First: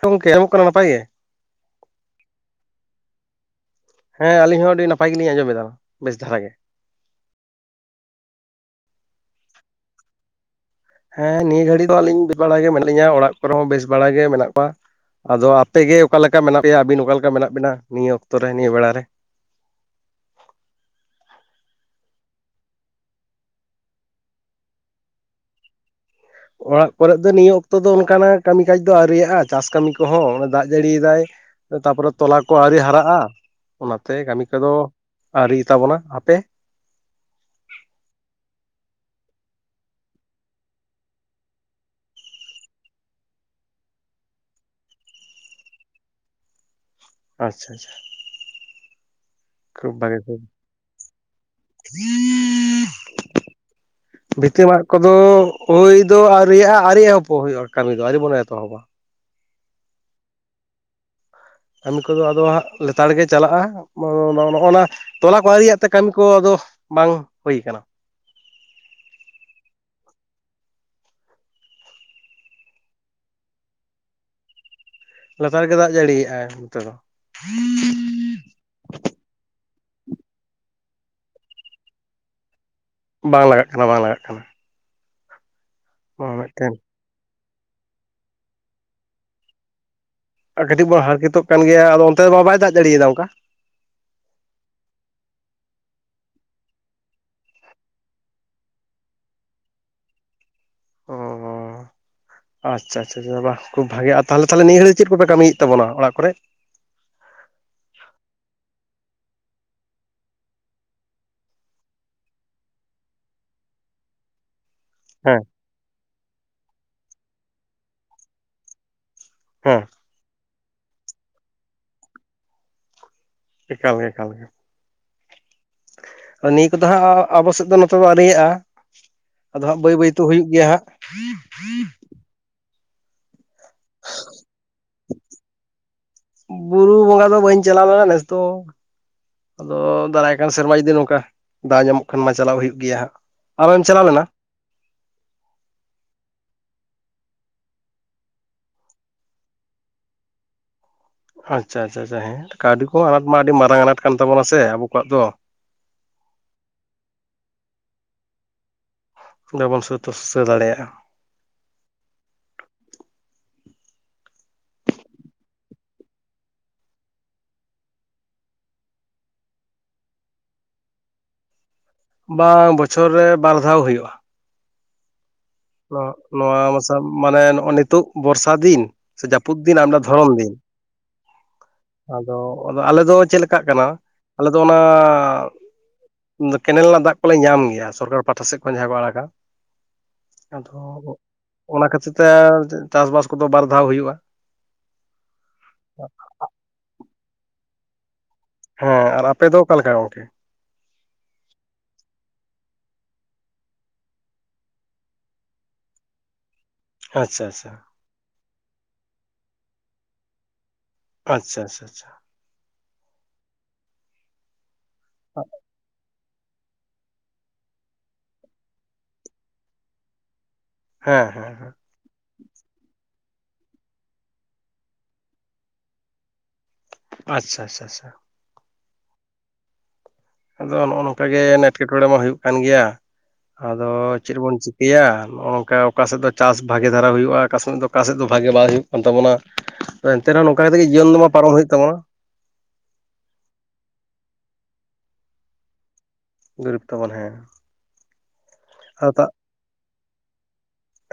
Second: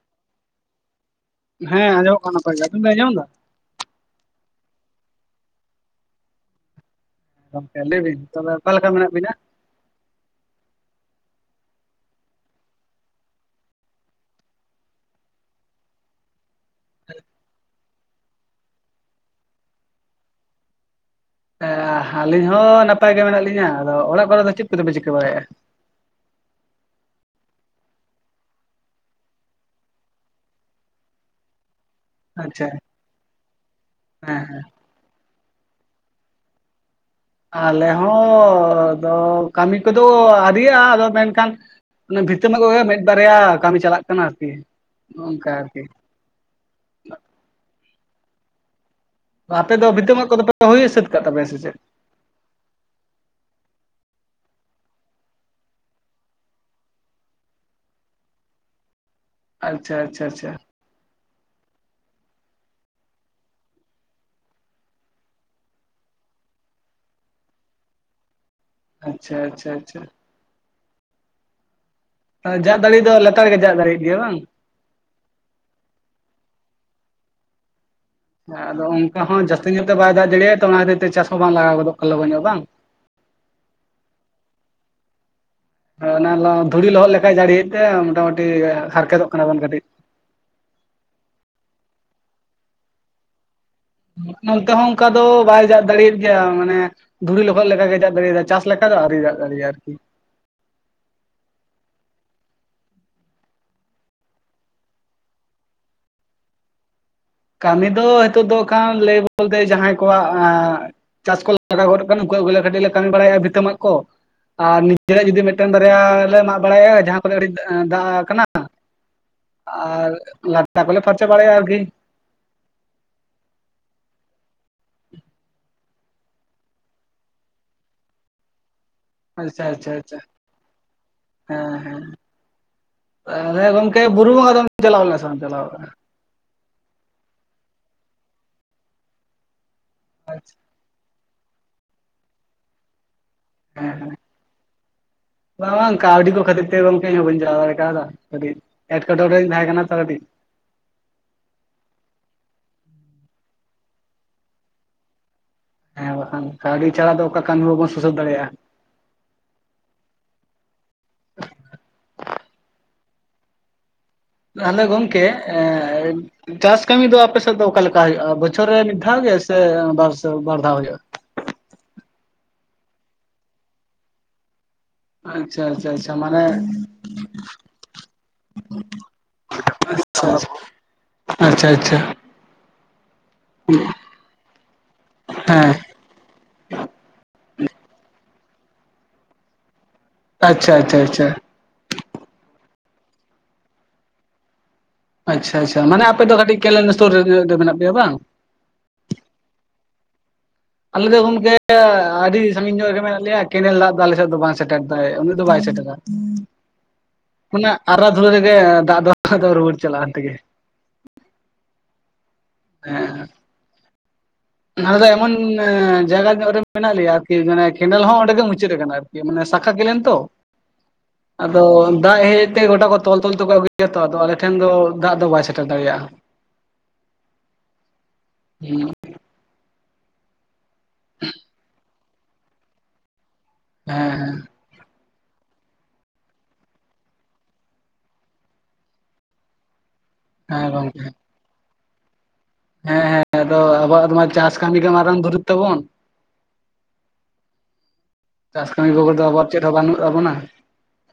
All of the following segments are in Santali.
ᱜᱚᱝᱠᱮ ᱮᱢᱚᱜ ᱠᱟᱱᱟ ᱱᱟᱯᱟᱭ ᱜᱮ ᱦᱮᱸ ᱟᱸᱡᱚᱢᱚᱜ ᱠᱟᱱᱟ ᱱᱟᱯᱟᱭ ᱜᱮ ᱟᱵᱤᱱ ᱵᱮᱱ ᱟᱸᱡᱚᱢᱫᱟ ᱦᱮᱸ ᱟᱹᱞᱤᱧ ᱦᱚᱸ ᱟᱹᱰᱤ ᱱᱟᱯᱟᱭ ᱜᱮᱞᱤᱧ ᱟᱸᱡᱚᱢᱮᱫᱟ ᱵᱮᱥ ᱫᱷᱟᱨᱟ ᱜᱮ ᱜᱚᱢᱠᱮ ᱞᱟᱹᱭ ᱵᱤᱱ ᱛᱚᱵᱮ ᱚᱠᱟᱮ ᱞᱮᱠᱟ ᱢᱮᱱᱟᱜ ᱵᱤᱱᱟ ᱦᱮᱸ ᱱᱤᱭᱟᱹ ᱜᱷᱟᱹᱲᱤ ᱫᱚ ᱟᱹᱞᱤᱧ ᱵᱮᱥ ᱵᱟᱲ ᱜᱮ ᱢᱮᱱᱟᱜ ᱞᱤᱧᱟ ᱚᱲᱟᱜ ᱠᱚᱨᱮ ᱦᱚᱸ ᱵᱮᱥ ᱵᱟᱲᱟ ᱜᱮ ᱢᱮᱱᱟᱜ ᱠᱚᱣᱟ ᱟᱫᱚ ᱟᱯᱮ ᱜᱮ ᱚᱠᱟᱞᱮᱠᱟ ᱢᱮᱱᱟᱜ ᱯᱮᱭᱟ ᱟᱹᱵᱤᱱ ᱚᱠᱟᱞᱮᱠᱟ ᱢᱮᱱᱟᱜ ᱵᱤᱱᱟ ᱱᱤᱭᱟᱹ ᱚᱠᱛᱚ ᱨᱮ ᱱᱤᱭᱟᱹ ᱵᱮᱲᱟ ᱨᱮ ᱟᱹᱞᱤᱧ ᱦᱚᱸ ᱱᱟᱯᱟᱭ ᱜᱮ ᱢᱮᱱᱟᱜ ᱞᱤᱧᱟᱹ ᱟᱫᱚ ᱚᱲᱟᱜ ᱠᱚᱨᱮ ᱫᱚ ᱪᱮᱫ ᱠᱚᱫᱚᱯᱮ ᱪᱤᱠᱟᱹ ᱵᱟᱲᱟᱭᱮᱫᱼᱟ ᱚᱲᱟᱜ ᱠᱚᱨᱮᱫ ᱫᱚ ᱱᱤᱭᱟᱹ ᱚᱠᱛᱚ ᱫᱚ ᱚᱱᱠᱟᱱᱟᱜ ᱠᱟᱹᱢᱤ ᱠᱟᱡᱽ ᱫᱚ ᱟᱹᱣᱮᱭᱟᱜᱼᱟ ᱪᱟᱥ ᱠᱟᱹᱢᱤ ᱠᱚᱦᱚᱸ ᱫᱟᱜ ᱡᱟᱹᱲᱤᱭᱫᱟᱭ ᱛᱟᱯᱚᱨᱮ ᱛᱚᱞᱟ ᱠᱚ ᱟᱪᱪᱷᱟ ᱟᱹᱣᱨᱤ ᱦᱟᱨᱟᱜᱼᱟ ᱚᱱᱟᱛᱮ ᱦᱮᱸ ᱠᱟᱹᱢᱤ ᱦᱮᱸ ᱠᱚᱫᱚ ᱟᱹᱨᱤᱭ ᱛᱟᱵᱚᱱᱟ ᱦᱟᱯᱮ ᱟᱞᱮ ᱦᱚᱸ ᱠᱟᱹᱢᱤ ᱠᱚᱫᱚ ᱟᱣᱨᱤᱭᱟᱜᱼᱟ ᱟᱫᱚ ᱢᱮᱱᱠᱷᱟᱱ ᱚᱱᱮ ᱵᱷᱤᱛᱟᱹ ᱢᱟᱜ ᱠᱚᱜᱮ ᱢᱮᱫ ᱵᱟᱨᱭᱟ ᱠᱟᱹᱢᱤ ᱪᱟᱞᱟᱜ ᱠᱟᱱᱟ ᱟᱨᱠᱤ ᱱᱚᱜ ᱱᱚᱝᱠᱟ ᱟᱨᱠᱤ ᱟᱪᱪᱷᱟ ᱟᱪᱪᱷᱟ ᱟᱯᱮ ᱫᱚ ᱠᱷᱩᱵ ᱵᱷᱤᱛᱟᱹ ᱢᱟᱜ ᱠᱚᱫᱚᱯᱮ ᱦᱩᱭ ᱥᱟᱹᱛ ᱠᱟᱜ ᱛᱟᱯᱮᱭᱟ ᱥᱮ ᱪᱮᱫ ᱦᱮ [unintelligible] ᱵᱷᱤᱛᱤ ᱢᱟᱜ ᱠᱚᱫᱚ ᱦᱳᱭ ᱫᱚ ᱟᱹᱣᱨᱤᱭᱟᱜ-ᱟ ᱟᱹᱣᱨᱤ ᱮᱦᱚᱵ ᱦᱩᱭᱩᱜᱼᱟ ᱠᱟᱹᱢᱤ ᱫᱚ ᱟᱹᱣᱨᱤ ᱵᱚᱱ ᱮᱛᱚᱦᱚᱵᱟ ᱟᱪᱪᱷᱟ ᱟᱪᱪᱷᱟ ᱟᱪᱪᱷᱟ ᱠᱟᱹᱢᱤ ᱠᱚᱫᱚ ᱟᱫᱚ ᱦᱟᱸᱜ ᱞᱮᱛᱟᱲ ᱜᱮ ᱪᱟᱞᱟᱜᱼᱟ ᱱᱚᱜᱼᱚ ᱱᱟ ᱛᱚᱞᱟ ᱠᱚ ᱟᱹᱨᱤᱭᱟᱜ ᱛᱮ ᱠᱟᱹᱢᱤ ᱠᱚ ᱟᱫᱚ ᱵᱟᱝ ᱦᱩᱭ ᱠᱟᱱᱟ ᱟᱪᱪᱷᱟ ᱟᱪᱪᱷᱟ ᱟᱪᱪᱷᱟ ᱡᱟᱜ ᱫᱟᱲᱮ ᱫᱚ ᱞᱮᱛᱟᱲ ᱨᱮᱜᱮ ᱡᱟᱜ ᱫᱟᱲᱤᱭᱮᱜ ᱜᱮᱭᱟ ᱵᱟᱝ ᱞᱚᱛᱟᱨ ᱜᱮ ᱫᱟᱜ ᱡᱟᱹᱲᱤᱭᱮᱜᱟᱭ ᱱᱚᱛᱮ ᱫᱚ ᱟᱫᱚ ᱚᱱᱠᱟ ᱦᱚᱸ ᱡᱟᱹᱥᱛᱤ ᱧᱚᱜ ᱛᱮ ᱵᱟᱭ ᱫᱟᱜ ᱡᱟᱲᱤᱭᱟᱜᱼᱟ ᱛᱚ ᱚᱱᱟ ᱠᱷᱟᱹᱛᱤᱨ ᱛᱮ ᱪᱟᱥ ᱦᱚᱸ ᱵᱟᱝ ᱞᱟᱜᱟᱣ ᱜᱚᱫᱚᱜ ᱠᱟᱱᱟ ᱞᱚᱜᱚᱱ ᱧᱚᱜ ᱵᱟᱝ ᱵᱟᱝ ᱞᱟᱜᱟᱜ ᱠᱟᱱᱟ ᱵᱟᱝ ᱞᱟᱜᱟᱜ ᱠᱟᱱᱟ ᱦᱮᱸ ᱱᱚᱣᱟ ᱚᱱᱟ ᱢᱤᱫᱴᱮᱱ ᱫᱷᱩᱲᱤ ᱞᱚᱦᱚᱫ ᱞᱮᱠᱟᱭ ᱡᱟᱹᱲᱤᱭᱮᱜ ᱛᱮ ᱢᱚᱴᱟᱢᱩᱴᱤ ᱦᱟᱨᱠᱮᱛᱚᱜ ᱠᱟᱱᱟᱵᱚᱱ ᱠᱟᱹᱴᱤᱡ ᱟᱨ ᱠᱟᱹᱴᱤᱡ ᱵᱚᱱ ᱦᱟᱨᱠᱮᱛᱚᱜ ᱠᱟᱱ ᱜᱮᱭᱟ ᱟᱫᱚ ᱚᱱᱛᱮ ᱫᱚ ᱵᱟ ᱵᱟᱭ ᱫᱟᱜ ᱫᱟᱲᱮᱭᱟᱫᱟ ᱚᱱᱠᱟ ᱱᱚᱱᱛᱮ ᱦᱚᱸ ᱚᱱᱠᱟ ᱫᱚ ᱵᱟᱭ ᱡᱟᱜ ᱫᱟᱲᱮᱭᱟᱜ ᱜᱮᱭᱟ ᱢᱟᱱᱮ ᱫᱷᱩᱲᱤ ᱞᱚᱦᱚᱫ ᱞᱮᱠᱟᱜᱮ ᱡᱟᱜ ᱫᱟᱲᱮᱫᱟ ᱪᱟᱥ ᱞᱮᱠᱟ ᱫᱚ ᱟᱹᱣᱨᱤ ᱫᱟᱜ ᱫᱟᱲᱮᱭᱟ ᱟᱨᱠᱤ ᱚ ᱟᱪᱪᱷᱟ ᱟᱪᱷᱟᱷᱟ ᱵᱟ ᱠᱷᱩᱵ ᱵᱷᱟᱜᱮ ᱟᱨ ᱛᱟᱦᱚᱞᱮ ᱛᱟᱦᱟᱞᱮ ᱱᱤᱭᱟᱹ ᱜᱟᱹᱲᱤᱠ ᱪᱮᱫ ᱠᱚ ᱯᱮ ᱠᱟᱹᱢᱤᱭᱮᱫ ᱛᱟᱵᱚᱱᱟ ᱚᱲᱟᱜ ᱠᱚᱨᱮ ᱠᱟᱹᱢᱤ ᱫᱚ ᱱᱤᱛᱚᱜ ᱫᱚ ᱠᱷᱟᱱ ᱞᱟᱹᱭ ᱵᱚᱞᱛᱮ ᱡᱟᱦᱟᱸᱭ ᱠᱚᱣᱟᱜ ᱪᱟᱥ ᱠᱚᱞ ᱞᱟᱜᱟᱣ ᱜᱚᱫ ᱠᱟᱱᱟ ᱩᱱᱠᱩᱣᱟᱫ ᱜᱮᱠᱮ ᱠᱟᱹᱴᱤᱡ ᱞᱮ ᱠᱟᱹᱢᱤ ᱵᱟᱲᱟᱭᱮᱜ-ᱟ ᱵᱷᱤᱛᱟᱹ ᱢᱟᱜ ᱠᱚ ᱟᱨ ᱪᱮᱫᱟᱜ ᱦᱮᱸ ᱡᱩᱫᱤ ᱢᱤᱫᱴᱮᱱ ᱵᱟᱨᱭᱟ ᱞᱮ ᱢᱟᱜ ᱵᱟᱲᱟᱭᱟ ᱡᱟᱦᱟᱸ ᱠᱚᱨᱮ ᱟᱹᱰᱤ ᱫᱟᱜ ᱟᱠᱟᱱᱟ ᱦᱮᱸ ᱟᱨ ᱞᱟᱴᱟ ᱠᱚᱞᱮ ᱯᱷᱟᱨᱪᱟ ᱵᱟᱲᱟᱭᱟ ᱟᱨᱠᱤ ᱮᱠᱟᱞ ᱮᱠᱟᱞ ᱜᱮ ᱫᱚ ᱱᱤᱭᱟᱹ ᱠᱚᱫᱚ ᱦᱟᱸᱜ ᱟᱵᱚ ᱥᱮᱫ ᱫᱚ ᱱᱚᱛᱮ ᱫᱚ ᱟᱹᱣᱨᱤᱭᱟᱜᱼᱟ ᱟᱪᱪᱷᱟ ᱟᱫᱚ ᱦᱟᱸᱜ ᱟᱪᱪᱷᱟ ᱵᱟᱹᱭ ᱵᱟᱹᱭ ᱟᱪᱪᱷᱟ ᱛ ᱦᱩᱭᱩᱜ ᱜᱮᱭᱟ ᱦᱟᱸᱜ ᱛᱟᱦᱟᱞᱮ ᱜᱚᱢᱠᱮ ᱵᱩᱨᱩ ᱵᱚᱝᱜᱟ ᱫᱚᱢ ᱪᱟᱞᱟᱣ ᱞᱮᱱᱟ ᱥᱮ ᱵᱟᱢ ᱪᱟᱞᱟᱣ ᱠᱟᱱᱟ? ᱵᱩᱨᱩ ᱵᱚᱸᱜᱟ ᱫᱚ ᱵᱟᱹᱧ ᱪᱟᱞᱟᱣ ᱞᱮᱱᱟ ᱱᱮᱥ ᱫᱚ ᱟᱫᱚ ᱫᱟᱨᱟᱭ ᱠᱟᱱ ᱟᱪᱪᱷᱟ ᱥᱮᱨᱢᱟ ᱡᱩᱫᱤ ᱱᱚᱝᱠᱟ ᱫᱟᱣ ᱧᱟᱢᱚᱜ ᱠᱷᱟᱱ ᱢᱟ ᱪᱟᱞᱟᱣ ᱦᱩᱭᱩᱜ ᱜᱮᱭᱟ ᱦᱟᱸᱜ ᱟᱢᱮᱢ ᱦᱮᱸ ᱦᱮᱸ ᱪᱟᱞᱟᱣ ᱞᱮᱱᱟ? ᱵᱟᱝ ᱠᱟᱹᱣᱰᱤ ᱠᱚ ᱠᱷᱟᱹᱛᱤᱨ ᱛᱮ ᱜᱚᱝᱠᱮ ᱤᱧ ᱦᱚ ᱵᱟᱹᱧ ᱪᱟᱞᱟᱣ ᱫᱟᱲᱮ ᱠᱟᱣᱫᱟ ᱠᱟᱹᱴᱤᱡ ᱮᱴᱠᱮᱴᱚᱬᱮᱧ ᱛᱟᱦᱮᱸ ᱠᱟᱱᱟ ᱛᱚ ᱠᱟᱹᱴᱤᱡ ᱟᱪᱪᱷᱟ ᱟᱪᱪᱷᱟ ᱟᱪᱪᱷᱟ ᱦᱮᱸ ᱠᱟᱹᱣᱰᱤ ᱠᱚ ᱟᱱᱟᱴ ᱢᱟ ᱟᱹᱰᱤ ᱢᱟᱨᱟᱝ ᱟᱱᱟᱴ ᱠᱟᱱ ᱛᱟᱵᱚᱱᱟ ᱥᱮ ᱟᱵᱚ ᱠᱚᱣᱟᱜ ᱫᱚ ᱦᱮᱸ ᱵᱟᱠᱷᱟᱱ ᱠᱟᱹᱣᱰᱤ ᱪᱷᱟᱲᱟ ᱫᱚ ᱚᱠᱟ ᱠᱟᱹᱢᱤ ᱦᱚ ᱵᱟᱵᱚᱱ ᱥᱩᱥᱟᱹᱨ ᱫᱟᱲᱮᱭᱟᱜᱼᱟ ᱵᱟᱵᱚᱱ ᱥᱟᱹᱛ ᱥᱩᱥᱟᱹᱨ ᱫᱟᱲᱮᱭᱟᱜᱼᱟ ᱛᱟᱦᱚᱞᱮ ᱜᱚᱢᱠᱮ ᱮ ᱪᱟᱥ ᱠᱟᱹᱢᱤ ᱫᱚ ᱟᱯᱮᱥᱮᱫ ᱫᱚ ᱚᱠᱟᱞᱮᱠᱟ ᱦᱩᱭᱩᱜᱼᱟ? ᱵᱚᱪᱷᱚᱨ ᱨᱮ ᱢᱤᱫ ᱫᱷᱟᱣ ᱜᱮ ᱥᱮ ᱵᱟᱨ ᱥᱮ ᱵᱟᱨ ᱫᱷᱟᱣ ᱦᱩᱭᱩᱜᱼᱟ? ᱵᱟᱝ ᱵᱚᱪᱷᱚᱨ ᱨᱮ ᱵᱟᱨ ᱫᱷᱟᱣ ᱦᱩᱭᱩᱜᱼᱟ ᱟᱪᱪᱷᱟ ᱟᱪ ᱱᱚᱣᱟ ᱢᱟᱥᱟᱢ ᱢᱟᱱᱮ ᱱᱚᱜᱚᱭ ᱱᱤᱛᱚᱜ ᱵᱚᱨᱥᱟ ᱫᱤᱱ ᱥᱮ ᱡᱟᱹᱯᱩᱫ ᱫᱤᱱ ᱟᱨ ᱢᱮᱫᱴᱟᱱ ᱫᱷᱚᱨᱚᱱ ᱫᱤᱱ ᱟᱪᱪᱷᱟ ᱟᱪᱪᱷᱟ ᱟᱫᱚ ᱟᱫᱚ ᱟᱞᱮ ᱫᱚ ᱪᱮᱫᱞᱮᱠᱟᱜ ᱠᱟᱱᱟ ᱟᱞᱮ ᱫᱚ ᱚᱱᱟ- ᱦᱮᱸ ᱠᱮᱱᱮᱞ ᱨᱮᱱᱟᱜ ᱫᱟᱜ ᱠᱚᱞᱮ ᱧᱟᱢ ᱜᱮᱭᱟ ᱥᱚᱨᱠᱟᱨ ᱯᱟᱦᱴᱟ ᱥᱮᱫ ᱠᱷᱚᱱ ᱡᱟᱦᱟᱸ ᱠᱚ ᱟᱲᱟᱜᱟ ᱟᱪᱪᱷᱟ ᱟᱪᱪᱷᱟ ᱟᱫᱚ ᱟᱪᱪᱷᱟ ᱚᱱᱟ ᱠᱷᱟᱹᱛᱤᱨ ᱛᱮ ᱪᱟᱥᱵᱟᱥ ᱠᱚᱫᱚ ᱵᱟᱨ ᱫᱷᱟᱣ ᱦᱩᱭᱩᱜᱼᱟ ᱟᱪᱪᱷᱟ ᱟᱪᱪᱷᱟ ᱢᱟᱱᱮ ᱟᱯᱮ ᱫᱚ ᱠᱟᱹᱴᱤᱡ ᱠᱮᱱᱮᱞ ᱥᱳᱨ ᱨᱮᱜᱮ ᱢᱮᱱᱟᱜ ᱯᱮᱭᱟ ᱵᱟᱝ? ᱦᱮᱸ ᱟᱨ ᱟᱯᱮ ᱫᱚ ᱚᱠᱟᱞᱮᱠᱟ ᱜᱚᱝᱠᱮ ᱟᱞᱮ ᱫᱚ ᱜᱚᱢᱠᱮ ᱟᱹᱰᱤ ᱥᱟᱺᱜᱤᱧ ᱧᱚᱜ ᱨᱮᱜᱮ ᱢᱮᱱᱟᱜ ᱞᱮᱭᱟ ᱠᱮᱱᱮᱞ ᱫᱟᱜ ᱫᱚ ᱟᱞᱮᱥᱮᱫ ᱫᱚ ᱵᱟᱝ ᱥᱮᱴᱮᱨ ᱫᱟᱭᱮ ᱩᱱᱟᱹᱜ ᱫᱚ ᱵᱟᱭ ᱥᱮᱴᱮᱨᱟ [inaudible] ᱟᱪᱪᱷᱟ ᱚᱱᱟ ᱟᱪᱪᱷᱟ ᱟᱨᱟ ᱫᱷᱩᱨᱟᱹ ᱨᱮᱜᱮ ᱫᱟᱜ ᱫᱚ ᱟᱫᱚ ᱨᱩᱣᱟᱹᱲ ᱪᱟᱞᱟᱜᱼᱟ ᱦᱟᱱᱛᱮ ᱜᱮ ᱟᱪᱪᱷᱟ ᱟᱪᱷᱟ ᱪᱪᱷᱟ ᱦᱮᱸ ᱛᱟᱦᱚᱞᱮ ᱮᱢᱚᱱ ᱡᱟᱭᱜᱟ ᱱᱚᱜᱨᱮ ᱢᱮᱱᱟᱜ ᱞᱮᱭᱟ ᱟᱨᱠᱤ ᱢᱟᱱᱮ ᱠᱮᱱᱮᱞ ᱦᱚᱸ ᱚᱸᱰᱮ ᱜᱮ ᱢᱩᱪᱟᱹᱫ ᱟᱠᱟᱱᱟ ᱟᱨᱠᱤ ᱢᱟᱱᱮ ᱥᱟᱠᱷᱟ ᱠᱮᱞᱮᱱ ᱛᱚ᱾ ᱦᱮᱸ ᱦᱮᱸ ᱟᱫᱚ ᱦᱮᱸ ᱫᱟᱜ ᱦᱮᱡ ᱛᱮ ᱜᱚᱴᱟ ᱠᱚ ᱛᱚᱞ ᱛᱚᱞ ᱛᱮᱠᱚ ᱟᱹᱜᱩᱭᱟ ᱛᱚ ᱟᱞᱮ ᱴᱷᱮᱱ ᱫᱚ ᱫᱟᱜ ᱫᱚ ᱵᱟᱭ ᱥᱮᱴᱮᱨ ᱫᱟᱲᱮᱭᱟᱜᱼᱟ᱾ ᱟᱪᱪᱷᱟ ᱪᱷᱟ ᱪᱷᱟ ᱦᱮᱸ ᱟᱫᱚ ᱱᱚᱜᱼᱚᱭ ᱱᱚᱝᱠᱟ ᱜᱮᱮ ᱮᱴᱠᱮᱴᱚᱬᱮ ᱢᱟ ᱦᱩᱭᱩᱜ ᱠᱟᱱ ᱜᱮᱭᱟ, ᱟᱫᱚ ᱦᱮᱸ ᱦᱮᱸ ᱪᱮᱫ ᱵᱚᱱ ᱪ ᱪᱮᱫ ᱵᱚᱱ ᱪᱮᱠᱟᱭᱟ ᱱᱚᱜᱼᱚᱭ ᱱᱚᱝᱠᱟ ᱥᱮᱫ ᱫᱚ ᱪᱟᱥ ᱵᱷᱟᱜᱮ ᱫᱷᱟᱨᱟ ᱦᱩᱭᱩᱜᱼᱟ, ᱚᱠᱟ ᱥᱮᱫ ᱫᱚ ᱚᱠᱟ ᱥᱮᱫ ᱫᱚ ᱵᱷᱟᱜᱮ ᱵᱟᱝ ᱦᱩᱭᱩᱜ ᱠᱟᱱ ᱛᱟᱵᱚᱱᱟ᱾ ᱛᱚ ᱮᱱᱛᱮ ᱨᱮᱦᱚ ᱱᱚᱝᱠᱟ ᱦᱮᱸ ᱠᱟᱛᱮ ᱜᱮ ᱜᱚᱝᱠᱮ ᱡᱤᱭᱚᱱ ᱫᱚ ᱢᱟ ᱯᱟᱨᱚᱢ ᱦᱩᱭᱩᱜ ᱛᱟᱵᱚᱱᱟ ᱦᱮᱸ ᱦᱮᱸ ᱟᱫᱚ ᱟᱵᱚᱣᱟᱜ ᱪᱟᱥ ᱠᱟᱹᱢᱤ ᱜᱮ ᱢᱟᱨᱟᱝ ᱫᱩᱨᱩᱵ ᱛᱟᱵᱚᱱ ᱫᱩᱨᱤᱵ ᱛᱟᱵᱚᱱ ᱦᱮᱸ ᱪᱟᱥ ᱠᱟᱹᱢᱤ ᱟᱫᱚ ᱵᱮᱜᱟᱨ ᱫᱚ ᱛᱟᱜ ᱟᱵᱟᱣᱟᱜ ᱪᱮᱫ ᱦᱚᱸ ᱵᱟᱱᱩᱜ ᱛᱟᱵᱚᱱᱟ᱾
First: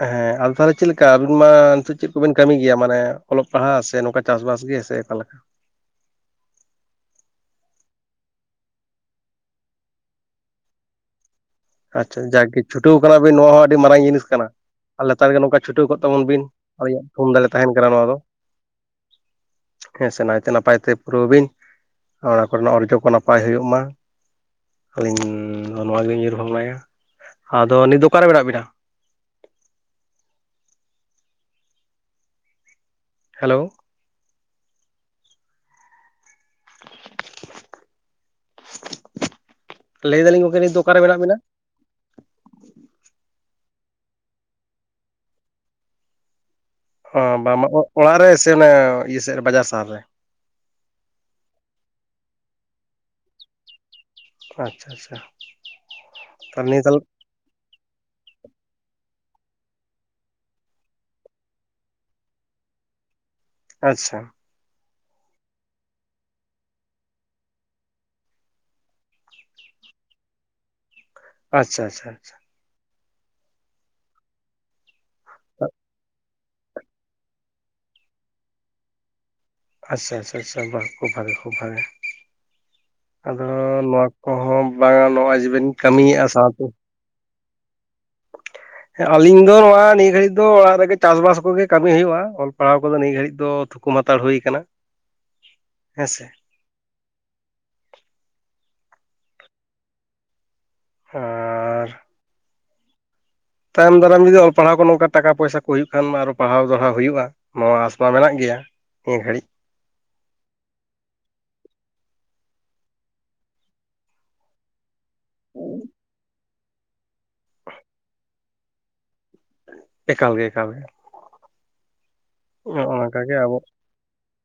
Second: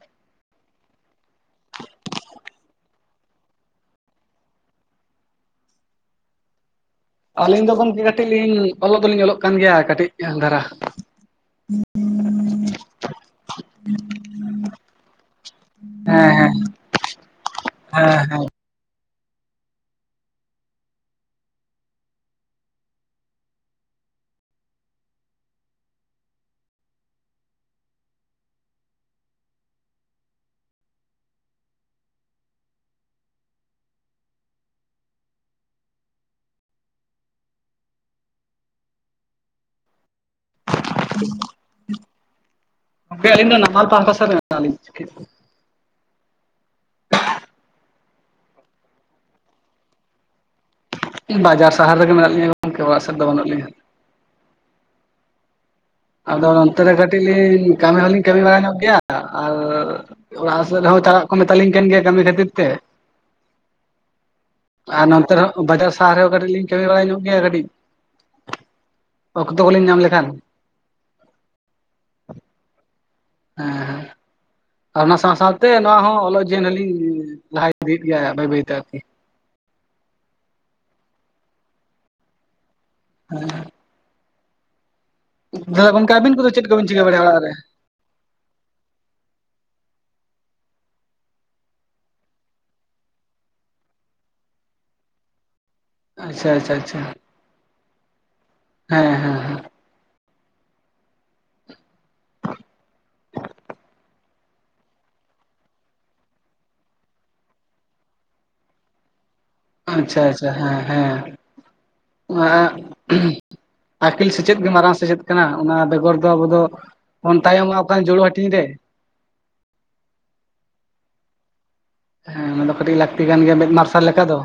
ᱦᱮᱸ ᱟᱫᱚ ᱛᱟᱦᱚᱞᱮ ᱪᱮᱫ ᱞᱮᱠᱟ ᱟᱵᱤᱱ ᱢᱟ ᱱᱤᱛᱚᱜ ᱪᱮᱫ ᱠᱚᱵᱤᱱ ᱠᱟᱹᱢᱤ ᱜᱮᱭᱟ? ᱢᱟᱱᱮ ᱚᱞᱚᱜ ᱯᱟᱲᱦᱟᱜ ᱥᱮ ᱱᱚᱝᱠᱟ ᱪᱟᱥᱵᱟᱥ ᱜᱮ ᱥᱮ ᱚᱠᱟᱞᱮᱠᱟ? ᱟᱹᱞᱤᱧ ᱫᱚ ᱜᱚᱝᱠᱮ ᱠᱟᱹᱴᱤᱡ ᱞᱤᱧ ᱚᱞᱚᱜ ᱫᱚᱞᱤᱧ ᱚᱞᱚᱜ ᱠᱟᱱ ᱜᱮᱭᱟ ᱠᱟᱹᱴᱤᱡ ᱫᱷᱟᱨᱟ᱾ ᱟᱪᱪᱷᱟ ᱡᱟᱠᱜᱮ ᱪᱷᱩᱴᱟᱹᱣ ᱠᱟᱱᱟ ᱵᱤᱱ ᱱᱚᱣᱟ ᱦᱚᱸ ᱟᱹᱰᱤ ᱢᱟᱨᱟᱝ ᱡᱤᱱᱤᱥ ᱠᱟᱱᱟ᱾ ᱟᱨ ᱞᱟᱛᱟᱨ ᱨᱮᱜᱮ ᱱᱚᱝᱠᱟ ᱪᱷᱩᱴᱟᱹᱣ ᱠᱚᱜ ᱛᱟᱵᱚᱱ ᱦᱮᱸ ᱵᱤᱱ, ᱦᱮᱸ ᱟᱞᱮᱭᱟᱜ ᱛᱷᱩᱢᱫᱟᱞᱮ ᱛᱟᱦᱮᱱ ᱠᱟᱱᱟ ᱱᱚᱣᱟ ᱦᱮᱸ ᱫᱚ᱾ ᱦᱮᱸ ᱦᱮᱸ ᱥᱮ ᱱᱟᱭᱛᱮ ᱱᱟᱯᱟᱭ ᱛᱮ ᱯᱩᱨᱟᱹᱣ ᱵᱤᱱ, ᱚᱱᱟ ᱠᱚᱨᱮᱱᱟᱜ ᱚᱨᱡᱚ ᱠᱚ ᱱᱟᱯᱟᱭ ᱦᱩᱭᱩᱜ ᱢᱟ᱾ ᱟᱹᱞᱤᱧ ᱱᱚᱣᱟ ᱜᱮᱞᱤᱧ ᱩᱦᱟᱹᱨ ᱵᱷᱷᱟᱵᱽᱱᱟᱭᱟ, ᱟᱫᱚ ᱱᱤᱛ ᱫᱚ ᱚᱠᱟᱨᱮ ᱢᱮᱱᱟᱜ ᱵᱮᱱᱟ? ᱦᱮᱞᱳ ᱞᱟᱹᱭᱫᱟᱞᱤᱧ ᱜᱚᱝᱠᱮ ᱱᱤᱫ ᱫᱚ ᱚᱠᱟᱱ ᱨᱮ ᱢᱮᱱᱟᱜ ᱵᱮᱱᱟ? ᱟᱹᱞᱤᱧ ᱫᱚ [unintelligible] ᱚ ᱵᱟᱝ ᱢᱟ ᱚᱲᱟᱜ ᱨᱮ ᱥᱮ ᱚᱱᱮ ᱤᱭᱟᱹ ᱥᱮᱫ ᱨᱮ ᱵᱟᱡᱟᱨ ᱥᱟᱦᱟᱨ ᱨᱮ᱾ ᱵᱟᱡᱟᱨ ᱥᱟᱦᱟᱨ ᱨᱮᱜᱮ ᱢᱮᱱᱟᱜ ᱞᱤᱧᱟᱹ ᱜᱚᱝᱠᱮ, ᱚᱲᱟᱜ ᱥᱮᱫ ᱫᱚ ᱵᱟᱹᱱᱩᱜ ᱞᱤᱧᱟᱹ᱾ ᱟᱪᱪᱷᱟ ᱟᱪᱪᱷᱟ ᱟᱫᱚ ᱛᱟᱦᱚᱞᱮ ᱱᱚᱱᱛᱮ ᱱᱤᱭᱟᱹ ᱨᱮ ᱛᱟᱦᱚᱞᱮ ᱠᱟᱹᱴᱤᱡ ᱞᱤᱧ ᱠᱟᱹᱢᱤ ᱦᱚᱞᱤᱧ ᱠᱟᱹᱢᱤ ᱵᱟᱲᱟ ᱧᱚᱜ ᱜᱮᱭᱟ ᱟᱨ ᱚᱲᱟᱜ ᱥᱮᱫ ᱨᱮᱦᱚᱸ ᱪᱟᱞᱟᱜ ᱠᱚ ᱢᱮᱛᱟᱞᱤᱧ ᱠᱟᱱ ᱜᱮᱭᱟ ᱠᱟᱹᱢᱤ ᱠᱷᱟᱹᱛᱤᱨ ᱛᱮ᱾ ᱟᱪᱪᱷᱟ ᱟᱨ ᱱᱚᱱᱛᱮ ᱨᱮᱦᱚᱸ ᱵᱟᱡᱟᱨ ᱥᱟᱦᱟᱨ ᱨᱮᱦᱚᱸ ᱠᱟᱹᱴᱤᱡ ᱞᱤᱧ ᱠᱟᱹᱢᱤ ᱵᱟᱲᱟ ᱧᱚᱜ ᱜᱮᱭᱟ ᱠᱟᱹᱴᱤᱡ᱾ ᱚᱠᱛᱚ ᱠᱚᱞᱤᱧ ᱧᱟᱢ ᱞᱮᱠᱷᱟᱱ᱾ ᱟᱪᱪᱷᱟ ᱟᱪᱪᱷᱟ ᱟᱪᱷᱟ ᱦᱮᱸ ᱦᱮᱸ ᱟᱨ ᱚᱱᱟ ᱥᱟᱶ ᱥᱟᱶᱛᱮ ᱱᱚᱣᱟ ᱦᱚᱸ ᱚᱞᱚᱜ ᱞᱤ ᱞᱟᱦᱟᱭ ᱤᱫᱤᱭᱮᱫ ᱜᱮᱭᱟ ᱵᱟᱹᱭ ᱵᱟᱹᱭᱛᱮ ᱟᱨᱠᱤ ᱟᱪᱪᱷᱟ ᱟᱪᱪᱷᱟᱷᱟ ᱠᱷᱩᱵ ᱵᱷᱟᱜᱮ ᱠᱷᱩᱵ ᱵᱷᱟᱜᱮ ᱟᱫᱚ ᱱᱚᱣᱟ ᱚ ᱦᱚᱸ ᱵᱟᱝᱟ ᱱᱚᱜᱼᱚᱭ ᱡᱮᱵᱮᱱ ᱫᱟᱫᱟ ᱜᱚᱝᱠᱮ ᱠᱟᱹᱢᱤᱭᱮᱫᱼᱟ ᱟᱵᱤᱱ ᱠᱚᱫᱚ ᱥᱟᱶᱛᱮ ᱪᱮᱫ ᱠᱚᱵᱤᱱ ᱪᱤᱠᱟᱹ ᱵᱟᱲᱟᱭᱟ ᱚᱲᱟᱜ ᱨᱮ [unintelligible] ᱦᱮᱸ ᱟᱞᱤᱧ ᱫᱚ ᱱᱚᱣᱟ ᱱᱤᱭᱟᱹ ᱜᱷᱟᱹᱲᱤᱡ ᱫᱚ ᱚᱲᱟᱜ ᱨᱮᱜᱮ ᱪᱟᱥᱵᱟᱥ ᱠᱚᱜᱮ ᱠᱟᱹᱢᱤ ᱦᱩᱭᱩᱜᱼᱟ ᱾ ᱚᱞ ᱯᱟᱲᱦᱟᱣ ᱠᱚᱫᱚ ᱱᱤᱭᱟᱹ ᱜᱷᱟᱹᱲᱤᱡ ᱫᱚ ᱛᱷᱩᱠᱩᱢ ᱦᱟᱛᱟᱲ ᱦᱩᱭ ᱟᱠᱟᱱᱟ᱾ ᱦᱮᱸᱥᱮ ᱟᱪᱪᱷᱟ ᱟᱪᱪᱷᱟ ᱟᱪᱪᱷᱟ ᱦᱮᱸ ᱦᱮᱸ ᱦᱮᱸ [unintelligible] ᱛᱟᱭᱚᱢ ᱫᱟᱨᱟᱢ ᱡᱩᱫᱤ ᱚᱞ ᱯᱟᱲᱦᱟᱣ ᱠᱚ ᱱᱚᱝᱠᱟ ᱴᱟᱠᱟ ᱯᱚᱭᱥᱟ ᱠᱚ ᱦᱩᱭᱩᱜ ᱠᱷᱟᱱ ᱢᱟ ᱟᱨᱚ ᱯᱟᱲᱦᱟᱣ ᱫᱚᱲᱦᱟᱣ ᱦᱩᱭᱩᱜᱼᱟ᱾ ᱱᱚᱣᱟ ᱟᱥ ᱢᱟ ᱢᱮᱱᱟᱜ ᱜᱮᱭᱟ ᱱᱤᱭᱟᱹ ᱜᱷᱟᱹᱲᱤᱡ᱾ ᱟᱪᱪᱷᱟ ᱟᱪᱪᱷᱟ ᱦᱮᱸ ᱦᱮᱸ ᱟᱹᱠᱤᱞ ᱥᱮᱪᱮᱫ ᱜᱮ ᱢᱟᱨᱟᱝ ᱥᱮᱪᱮᱫ ᱠᱟᱱᱟ, ᱚᱱᱟ ᱵᱮᱜᱚᱨ ᱫᱚ ᱟᱵᱚ ᱫᱚ ᱵᱚᱱ ᱛᱟᱭᱚᱢᱚᱜ ᱠᱟᱱᱟ ᱡᱩᱲᱩ ᱦᱟᱹᱴᱤᱧ ᱨᱮ᱾ ᱮᱠᱟᱞ ᱜᱮ ᱮᱠᱟᱞ ᱜᱮ ᱦᱮᱸ ᱚᱱᱟ ᱫᱚ ᱱᱚᱜᱼᱚ ᱠᱟᱹᱴᱤᱡ ᱱᱚᱝᱠᱟ ᱞᱟᱹᱠᱛᱤ ᱜᱮ ᱠᱟᱱ ᱜᱮᱭᱟ ᱟᱵᱚ ᱢᱮᱫ ᱢᱟᱨᱥᱟᱞ ᱞᱮᱠᱟ ᱫᱚ᱾